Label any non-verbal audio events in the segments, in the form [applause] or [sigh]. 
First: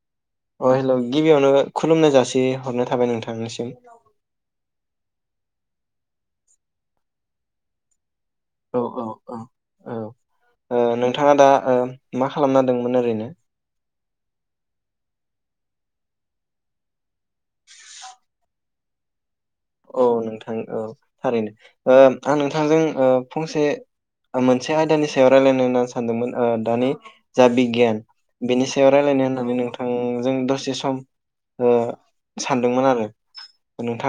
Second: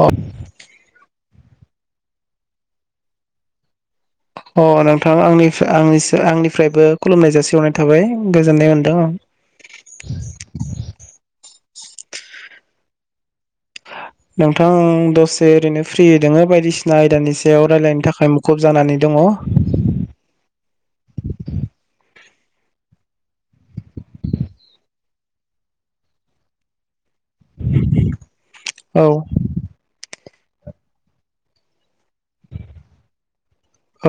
अ अ हेल' गिबियावनो खुलुमनाय जासिहरनाय थाबाय नोंथांनिसिम अ नोंथां आंनि आ आंनिफ्रायबो खुलुमनाय जासिहरनाय थाबाय गोजोननाय औ मोनदों औ औ। औ ओ नोंथाङा दा ओ मा खालामना दोंमोन ओरैनो नोंथां दसे ओरैनो फ्रि दोङो बायदिसिना आयदानि सायाव रायलायनो थाखाय मुखुब जानानै दङ औ नोंथां औ थारैनो ओ आं नोंथांजों ओ फंसे मोनसे आयदानि सायाव रायलायनो होननानै सानदोंमोन ओ दानि जा बिगियान बेनि सायाव रायजलायनो होननानै नोंथां जों दसे सम ओ सानदोंमोन आरो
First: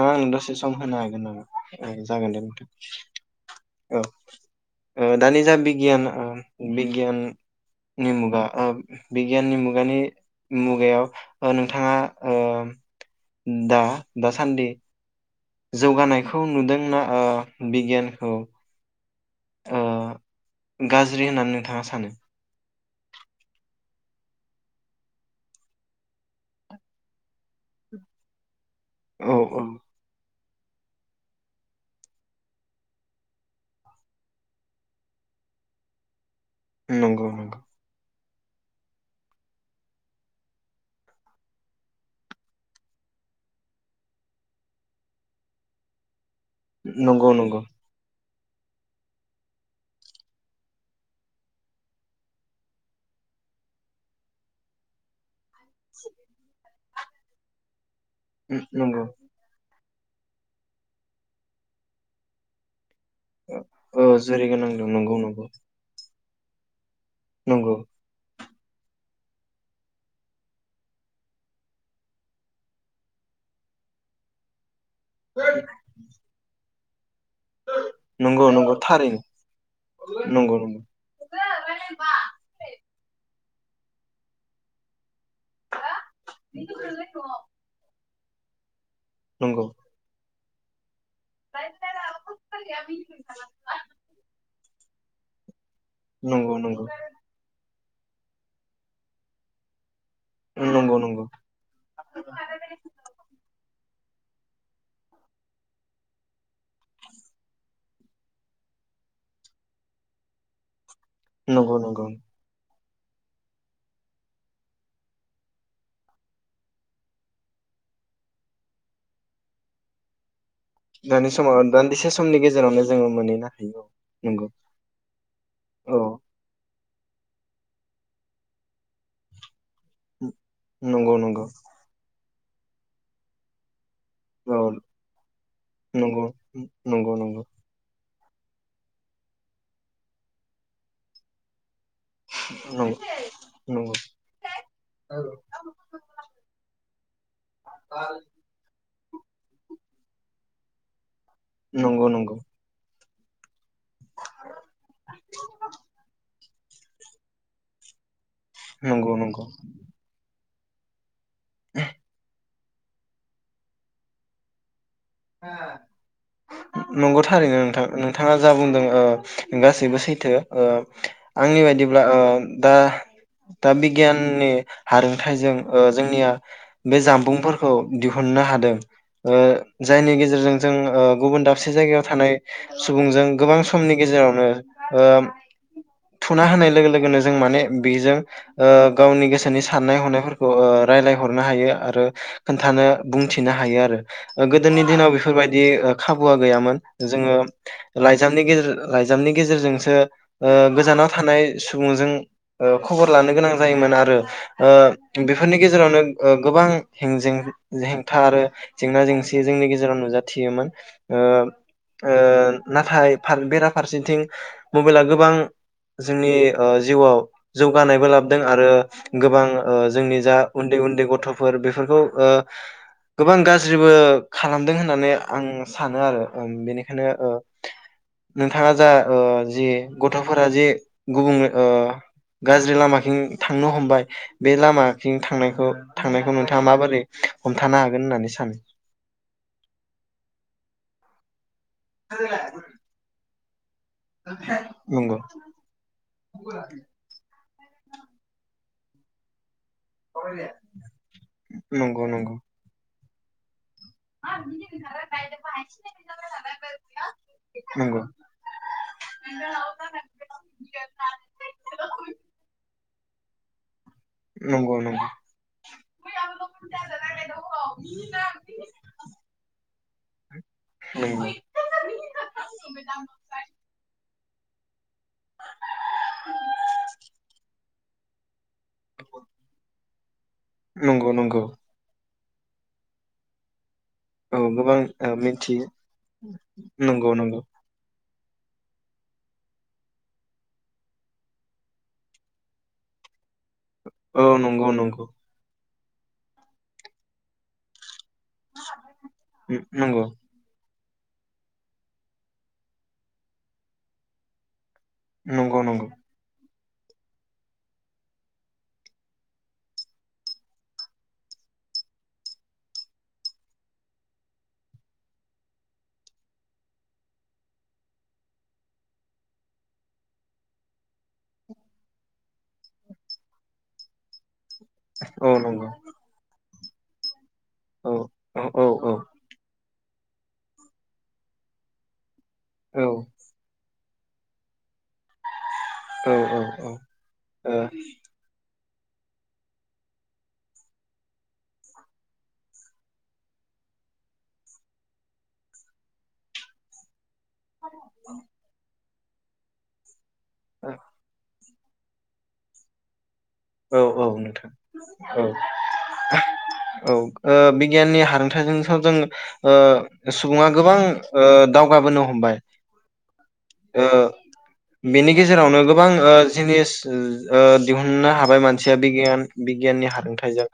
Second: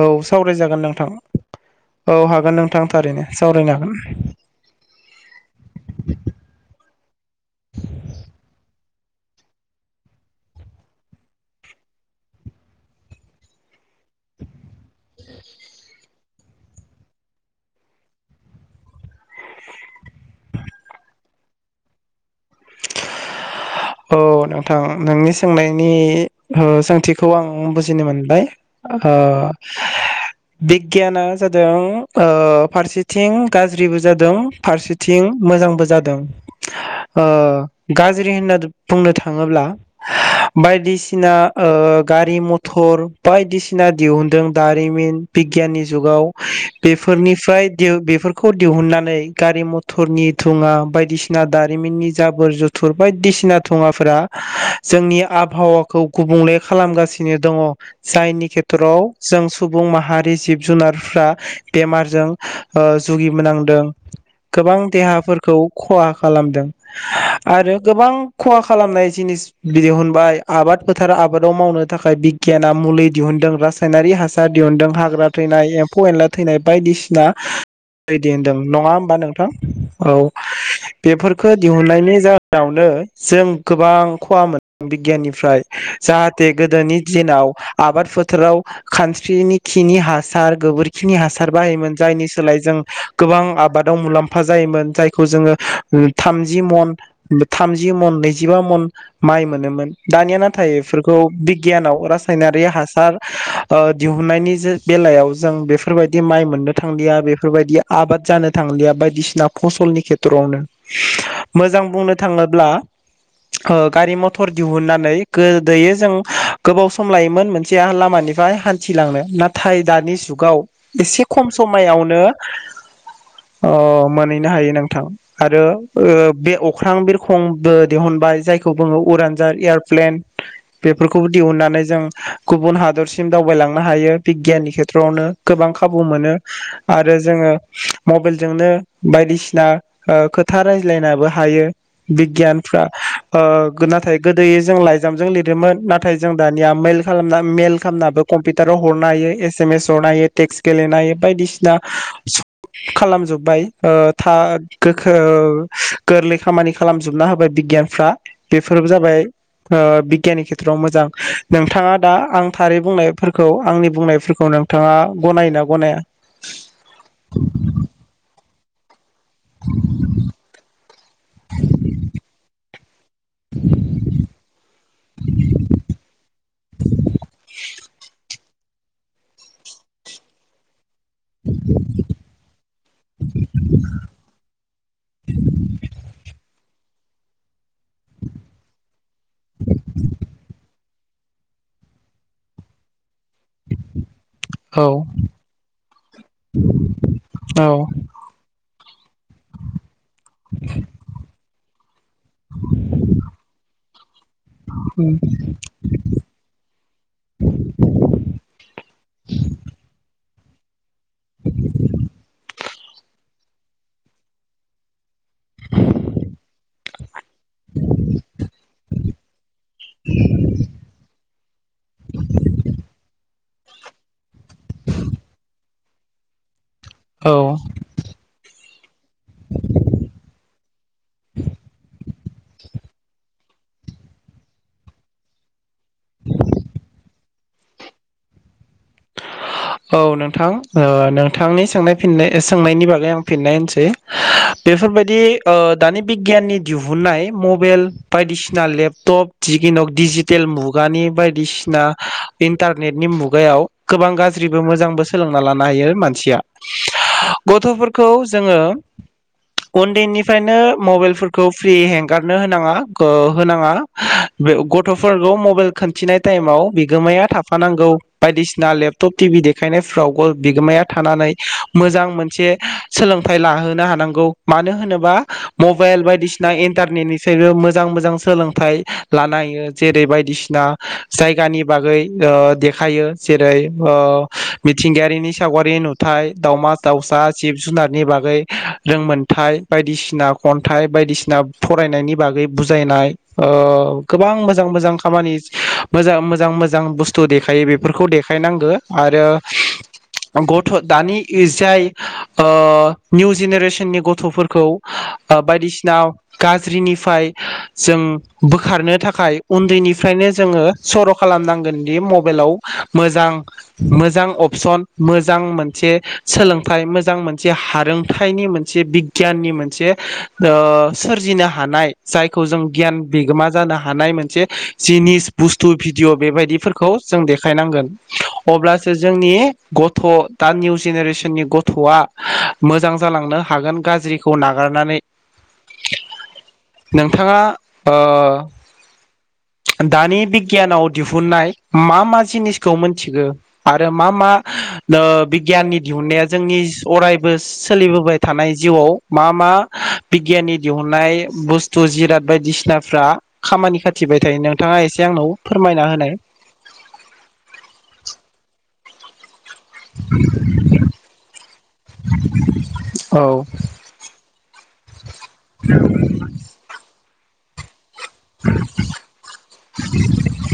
औ आं न दा सावरायजागोन खोनथानो नोंथां हागोन नामा नोंथां औ जागोन दे हागोन नोंथां थारैनो सावरायनो हागोन औ ओ दानि जा बिगियान बिगियाननि मुगा बिगियाननि मुगानि मुगायाव ओ नोंथाङा ओ दा दासान्दि जौगानायखौ नुदोंना ओ बिगियानखौ ओ गाज्रि होननानै नोंथाङा सानो औ नोंथां नोंनि सोंनायनि ओ सोंथिखौ आं बुजिनो मोनबाय ओ औ औ बिगियाना जादों ओ फारसेथिं गाज्रिबो जादों फारसेथिं मोजांबो जादों नंगौ अ नंगौ गाज गाज्रि होनना बुंनो थाङोब्ला बायदिसिना ओ गारि मथर बायदिसिना दिहुनदों दारिमिन बिगियाननि जुगाव नंगौ नंगौ बेफोरनिफ्राय बेफोर खौ दिहुननानै गारि मथरनि थुङा बायदिसिना दारि मिननि जाबुर जुथुर बायदिसिना थुङाफोरा जोंनि आब हावाखौ गुबुंले खालामगासिनो दङ जायनि उम, खेथ्रआव नंगौ जों सुब सुबुं माहारि जिब जुनारफ्रा बेमारजों ओ जुगि मोनांदों औ जेरै गोबां गोनांदों नंगौ नंगौ देहाफोरखौ खहा खालाम नंगौ आरो गोबां खहा खालामनाय जिनिस दिहुनबाय आबाद फोथार आबादाव मावनो थाखाय बिगियाना मुलि दिहुनदों रासायनारि हासार दिहुनदों हाग्रा थैनाय एम्फौ एनला थैनाय बायदिसिना दैदि नंगौ होनदों नंगौ नङा हबा थारैनो नोंथां औ नंगौ नंगौ बेफोर खो दिहुननायनि जाहोनावनो जों गोबां खहा मोन [unintelligible] फ्राय जाहाथे गोदोनि दिनाव आबाद फो बोथोराव खानस्रिनि नंगौ खिनि हास सार गोबोरखि खिनि हासार बाहायोमोन जायनि सोलाय जों गोबां आबादाव मुलाम्फा जायोमोन। जायखौ जोङो नंगौ थामजि नंगौ मन थाम जि मन नैजिबा मन माइ मोनोमोन दानिया नाथाय नंगौ बेफोरखौ नंगौ बिगियानाव रासायनारि हासार दिहुननायनि बेलायाव जों बेफोरबायदि माइ मोननो थांलिया बेफोरबायदि आबाद जानो थांलिया बायदिसिना फसलनि खेथ्र'आवनो नंगौ मोजां नंगौ बुंनो थाङोब्ला ओ गारि मथर दिहुननानै गोदो जों गोबाव सम लायोमोन मोनसे लामानिफ्राय हान्थिलांनो नाथाय दानि जुगाव एसे दानि खम समाव दान्दिसे समायावनो समनि गेजेरावनो जोङो मोनहैनो ओ हायो औ नंगौ मोनहैनो हायो नोंथां। आरो औ ओ बे अख्रां बिरखंबो दिहुनबाय जायखौ बुङो उरानजार एयार। प्लेन नंगौ बेफोरखौबो नंगौ दिहुनन्नानै जों गुबुन हादरसिम दावबायलाङो नो हायो औ बिगियाननि खेथ्रआवनो गोबां खाबु नंगौ मोनो नंगौ आरो नंगौ जोङो मबाइलजोंनो बायदिसिना ओ खोथा रायज्लायनाबो हायो। बिगियानफ्रा नंगौ ओ नंगौ नाथाय गोदोयो जों लाइजामजों लिरोमोन नाथाय जों दानिया मेल खालामना मेल खालामनाबो कम्पिउटाराव हरनो हायो एस एम एस हरनो हायो टेक्स गेलेनो हायो। बायदिसिना नंगौ नंगौ खालामजोबबाय ओ था गोखो गोरलै खामानि खालामजोबना होबाय बिगियानफ्रा। बेफोरबो नंगौ जाबाय नंगौ ओ बिगियाननि खे बोथोराव मोजां नोंथाङा दा आं थारै बुंनायफोरखौ आंनि बुंनायफोरखौ नोंथाङा गनायोना गनाया? नंगौ थारैनो नोंथां, नोंथाङा जा बुंदों। गासैबो सैथो आंनि बायदिब्ला दा दा बिगियाननि हारोंथाइजों जोंनिया बे जामबुंफोरखौ दिहुननो हादों। ओ जायनि गेजेरजों जों ओ गुबुन दाबसे जायगायाव थानाय सुबुंजों गोबां समनि गेजेरावनो ओ थुना होनाय लोगो लोगोनो जों माने बेजों ओ गावनि गोसोनि साननाय हनायफोरखौ ओ रायलायहरनो हायो आरो खोन्थानो बुंथिनो हायो आरो। गोदोनि औ दिनाव बेफोरबायदि ओ खाबुया गैयामोन जोङो औ लाइजामनि गेजेर लाइजामनि गेजेरजोंसो ओ गोजानाव थानाय सुबुंजों ओ खबर लानो गोनां जायोमोन आरो ओ बेफोरनि गेजेरावनो ओ गोबां हें जें हेंथा आरो जेंना जेंसि गेजेराव नुजाथिदोंमोन ओ ओ नाथाय फार बेरा फारसेथिं मोबाइला गो गोबां जोंनि ओ जिउआव जौगानायबो लाबोदों आरो गोबां ओ जोंनि जा उन्दै उन्दै गथ' फोर बेफोरखौ ओ गोबां गाज्रिबो खालामदों होननानै आं सानो आरो बेनिख नो ओ औ नोंथाङा जा ओ जि गथ'फोरा जि गुबुं ओ गाज्रि लामाथिं थांनो हमबाय बे लामाथिं थांनायखौ थांनायखौ नोंथाङा माबोरै हमथानो हागोन होननानै सानो? औ नोंथां ओ नोंथांनि सोंनाय फिननाय सोंनायनि बागै आं फिननाय होनोसै नंगौ बेफोरबायदि दानि बिगियाननि दिहुननाय मबेल बायदिसिना लेपटप दिग दिनाव डिजिटेल मुगानि बायदिसिना नंगौ नंगौ इन्टारनेट नि मुगायाव गोबां गाज्रिबो मोजांबो सोलोंना लानो हायो मानसिया नंगौ गथ'फोरखौ जोङो उन्दैनिफ्रायनो मबाइलफोरखौ फ्रि हेंगारनो होनाङा खो होनाङा। नंगौ नंगौ गथफोरखौ मबाइल खिन्थिनाय टाइमाव बिगोमाया थाफानांगौ बायदिसिना दा लेपटप टिभि देखायनायफ्राव बिगोमाया नंगौ थानानै मोजां मोनसे सोलोंथाइ लाहोनो हानांगौ। मानो होनोबा मबाइल बायदिसिना इन्टारनेटनिसायबो मोजां मोजां सोलों थाय लानायो जेरै बायदिसिना नंगौ नंगौ जायगानि बागै ओ देखायो। जेरै ओ औ गोबां ओ मिथिंगायारिनि मिथियो सावगारि नुथाय दाउमा नंगौ दाउसा नंगौ जिब जुनारनि बाग ओमफ्राय रोंमोनथाइ बायदिसिना खन्थाइ बायदिसिना फरायनायनि बागै बुजायनाय औ औ गोबां मोजां नंगौ मोजां नंगौ खामानि मोजां मोजां मोजां बुस्थु देखायो बे बेफोरखौ दे खाय नांगो आरो उम, नंगौ गद थ' दानि इ जाय ओ निउ जेनेरेसननि गथफोरखौ ओ नंगौ नंगौ बायदिसिना गाज्रिनिफ्राय जों बोखारनो थाखाय उन्दैनिफ्रायनो जोङो सर खालामनांगोनदि मबाइलाव मोजां मोजां अपसन मोजां मोनसे सोलोंथाइ मोजां मोनसे हारोंथाइनि मोनसे बिगियाननि मोनसे ओ सोरजिनो हानाय जायखौ जों गियान बिगोमा जानो हानाय मोनसे जिनिस औ नंगौ बुस्थु भिडिअ बेबायदिफोर खौ जों खायनांगोन औ औ औ औ अब्लासो जोंनि गथ दा निउ जेनेरेसननि गथआ औ मोजां जालांनो हागोन गाज्रिखौ नागारनानै औ औ औ नोंथाङा ओ दानि बिगियानाव दिहुननाय मा मा जिनिसखौ मोनथिगो आरो मा मा ओ बिगियाननि दिहुननाया जोंनि अराय बो सोलिबोबाय थानाय जिउआव मा मा बिगियाननि दिहुननाय बुस ज जिराद बायदिसिनाफ्रा खामानि ओ, औ औ खाथिबाय थायो नोंथां नोंथाङा एसे औ आंनाव फोरमायना होनाय गियाननि हारोंथाइजोंथ जों ओ सुबुङा गोबां ओ दावगाबोनो हमबाय औ ओ बेनि गेजेरावनो गोबां ओ जिनिस ओ दिहुन मोननो हाबाय मानसिया बिगियान बिगियाननि हारोंथाइजों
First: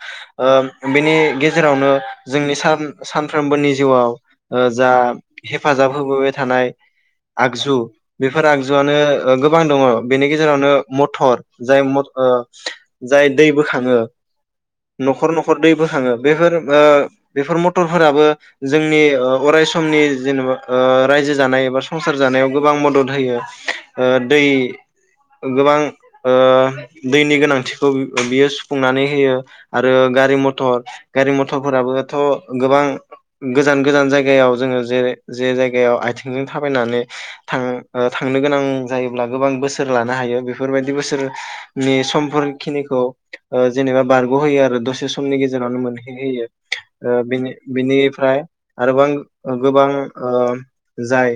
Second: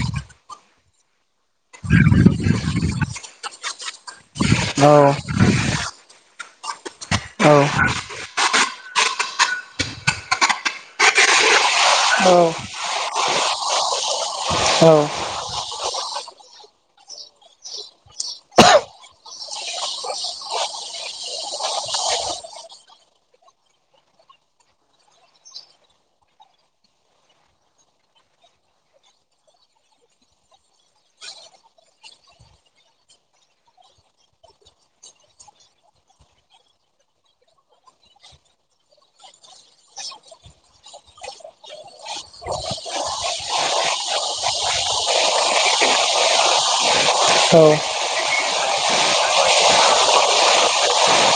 ओ बेनि गे जेरावनो जोंनि सान-सानफ्रोमबोनि जिउआव ओ जा औ हेफाजाब होबोबाय थानाय आगजु औ फोरा आगजुआनो गोबां दङ बेनि गेजेरावनो मथर जाय मथ ओ जाय दै बोखाङो औ नखर नखर दै बोखाङो बेफोर ओ बेफोर मटर फोराबो जोंनि ओ अराय समनि जेनेबा ओ रायजो जानाय एबा संसार जानायाव गोबां मदद होयो ओ दै गोबां ओ दैनि गोनांथिखौ बियो सुफुंनानै होयो आरो गारि मथर गारि मथरफोराबोथ गोबां गोजान गोजान जायगायाव जोङो जे जे जायगायाव आथिंजों थाबायनानै थाङो ओ थांनो गोनां जायोब्ला गोबां बोसोर लानो हायो बेफोरबायदि बोसोरनि समफोरखिनिखौ ओ जेनेबा बारगहोयो आरो दसे समनि गेजेरावनो मोनहैहोयो ओ बेनि औ बेनिफ्राय आरोबां गोबां ओ जाय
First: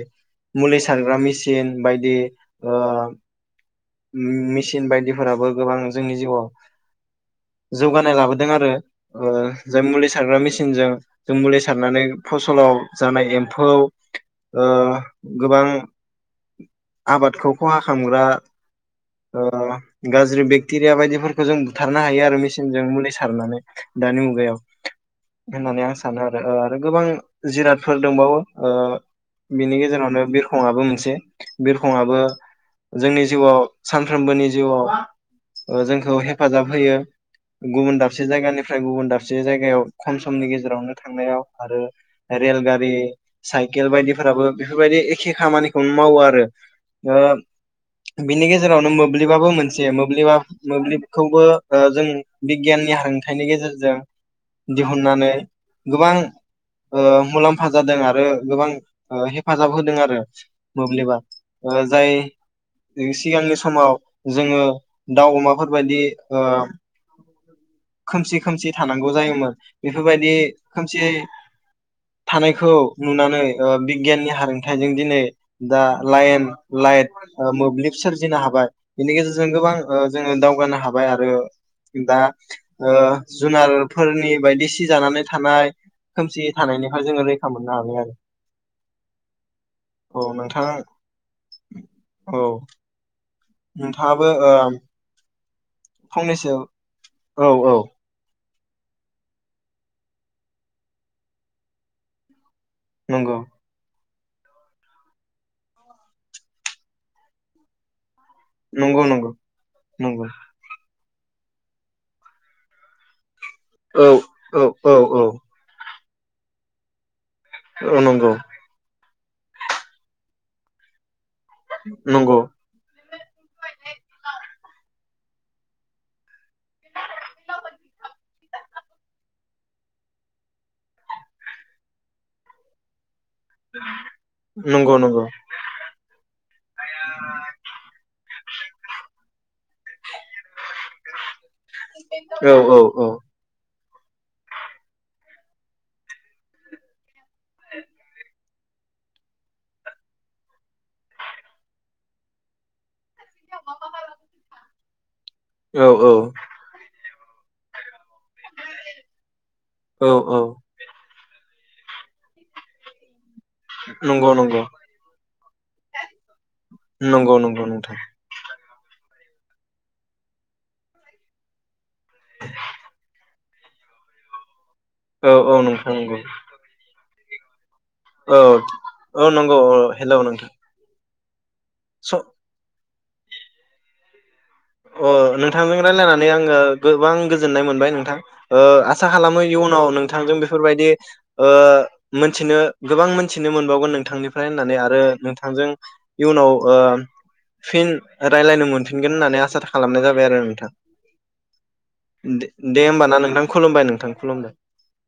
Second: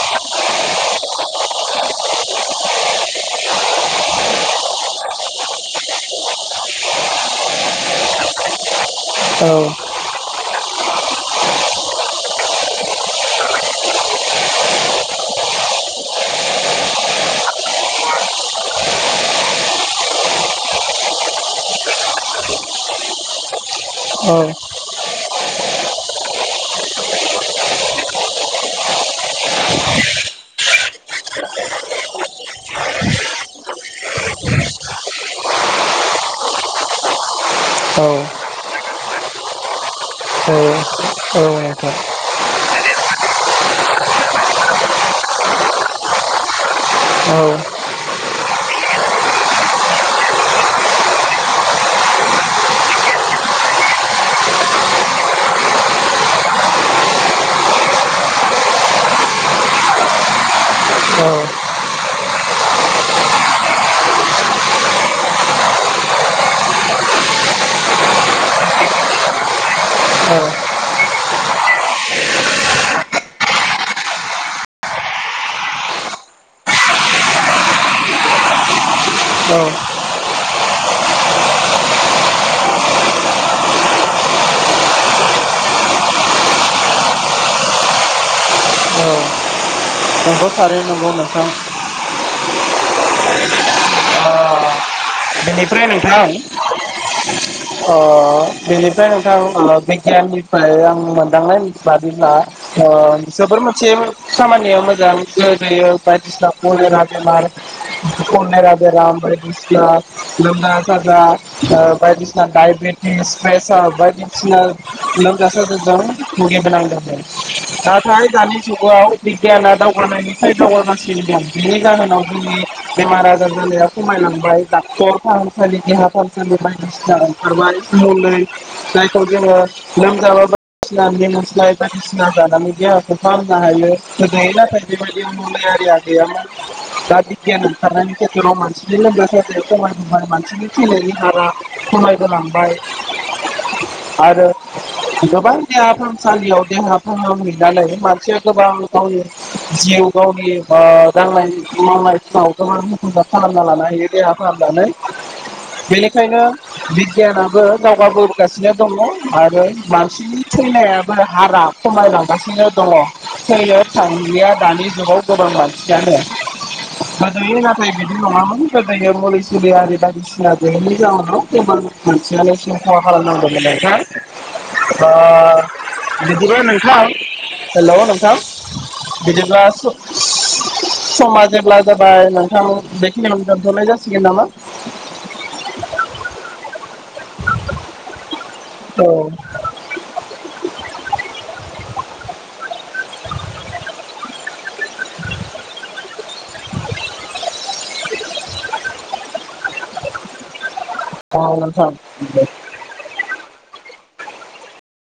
मुलि थांग्रा मेसिन बायदि ओ उम मेसिन बायदिफोराबो गोबां जोंनि जिउआव जौगानाय लाबोदों आरो ओ औ जाय मुलि सारग्रा मेसिनजों जों मुलि सारनानै फसलाव जानाय एम्फौ ओ गोबां आबादखौ खहा खालामग्रा ओ गाज्रि बेक्टेरिया बायदिफोरखौ जों बुथारनो हायो आरो मेसिनजों मुलि सारनानै दानि औ औ मुगायाव होननानै आं सानो आरो आरो गोबां जिरादफोर दंबावो ओ बिनि गेजेरावनो बिरखंआबो मोनसे बिरखंआबो जोंनि जिउआव सानफ्रोमबोनि जिउआव ओ जोंखौ हेफाजाब होयो गुबुन दाबसे जायगानिफ्राय गुबुन दाबसे जायगायाव खम समनि गेजेरावनो थांनायाव आरो नोंथां रेलगारि साइकेल बायदिफोराबो बेफोरबायदि ए खे खामानिखौनो मावो आरो ओ औ बिनि गेजेरावनो मोब्लिबाबो मोनसे मोब्लिबा मोब्लिबखौबो ओ जों बिगियाननि हांथाइनि गेजेरजों दिहुननानै गोबां ओ मुलाम्फा जादों आरो गोबां ओ हेफाजाब होदों आरो मोब्लिबा औ ओ जाय सिगांनि समाव जोङो दाउ अमाफोरबायायदि ओ खोमसि खोमसि थानांगौ जायोमोन बेफोरबायदि औ खोमसि थानायखौ नुनानै ओ बिगियाननि हारोंथायाइजों दिनै दा लाइन लाइट ओ मोब्लिब सोरजिनो हाबाय बेनि गेजेरजों गोबां ओ जोङो दावगानो हाबाय आरो दा ओ जुनारफोरनि बायदि सि जानानै थानाय खोमसि थानायनिफ्राय जोङो रैखा मोननो हाबाय आरो औ नंगौ नोंथां थारैनो नंगौ नोंथां औ नोंथाङाबो ओ ओम बेनिफ्राय नोंथां औ औ ओ बेनिफ्राय नोंथां ओ बिगियाननिफ्राय आं मोनदांनाय बादिब्ला ओ नंगौ जोबोर मोनसे खामानि मोजां [inaudible] नंगौ नंगौ नंगौ [unintelligible] [inaudible] बायदिसिना [unintelligible] [inaudible] [inaudible] औ औ औ औ [unintelligible] औ नाथाय नंगौ दानि जुगाव बिगियाना दावगानायनिफ्राय दावगागासिनो दं बिनि जाहोनाव नंगौ जोंनि बेमार आजार जानाया खमायलांबाय डाक्टर [unintelligible] ओंखारबाय ् [unintelligible] फाहामनो हायो नंगौ नंगौ [inaudible] खमाय बोबाय मानसि थैनायनि हारा खमायबो औ लांबाय औ आरो ज गोबां देहा फाहामसालियाव देहा फाहामहैनानै मानसिया गोबां गावनि जिउ गावनि ओ दांनाय [unintelligible] गोबां हेफाजाब खालामना लानो हायो देहा फाहामनानै औ बेनिखायनो गियानाबो [inaudible] गासिनो दङ आरो औ औ मानसिनि थैनायाबो हारा खमायलांगासिनो दङ थैनो नंगौ थांलिया नंगौ दानि जुगाव गोबां मानसि आनो नंगौ नंगौ [unintelligible] नाथाइ नोंथां बिदि नङा गोदोनि मुलि सुलि आरि बायदिसिना गैयिनि जाहोनाव जेनबा मानसियानो खहा खालाम नांगौमोन नोंथां दा औ औ नोंथां नंगौ बिदिबा नोंथां [inaudible] नोंथां औ औ नंगौ औ हेलौ नोंथां समाज जेब्ला स जाबाय नोंथां बेखिनियावनो दोनथनाय जासिगोन नामा अ नोंथांजों रायलायनानै आङो गोबां गोजोननाय मोनबाय नोंथां ओ आसा औ खालामो इयुनाव नोंथांजों बेफोरबायदि ओ मोनथिनो गोबां मोनथिनो मोनबावगोन नोंथांनिफ्राय होननानै आरो रो नोंथांजों इयुनाव ओ फिन रायज्लायनो मोनफिनगोन होननानै आ आसा खालामनाय जाबाय आरो नोंथां औ नोंथां दे होमबाना नोंथां खुलुमबाय नोंथां [unintelligible]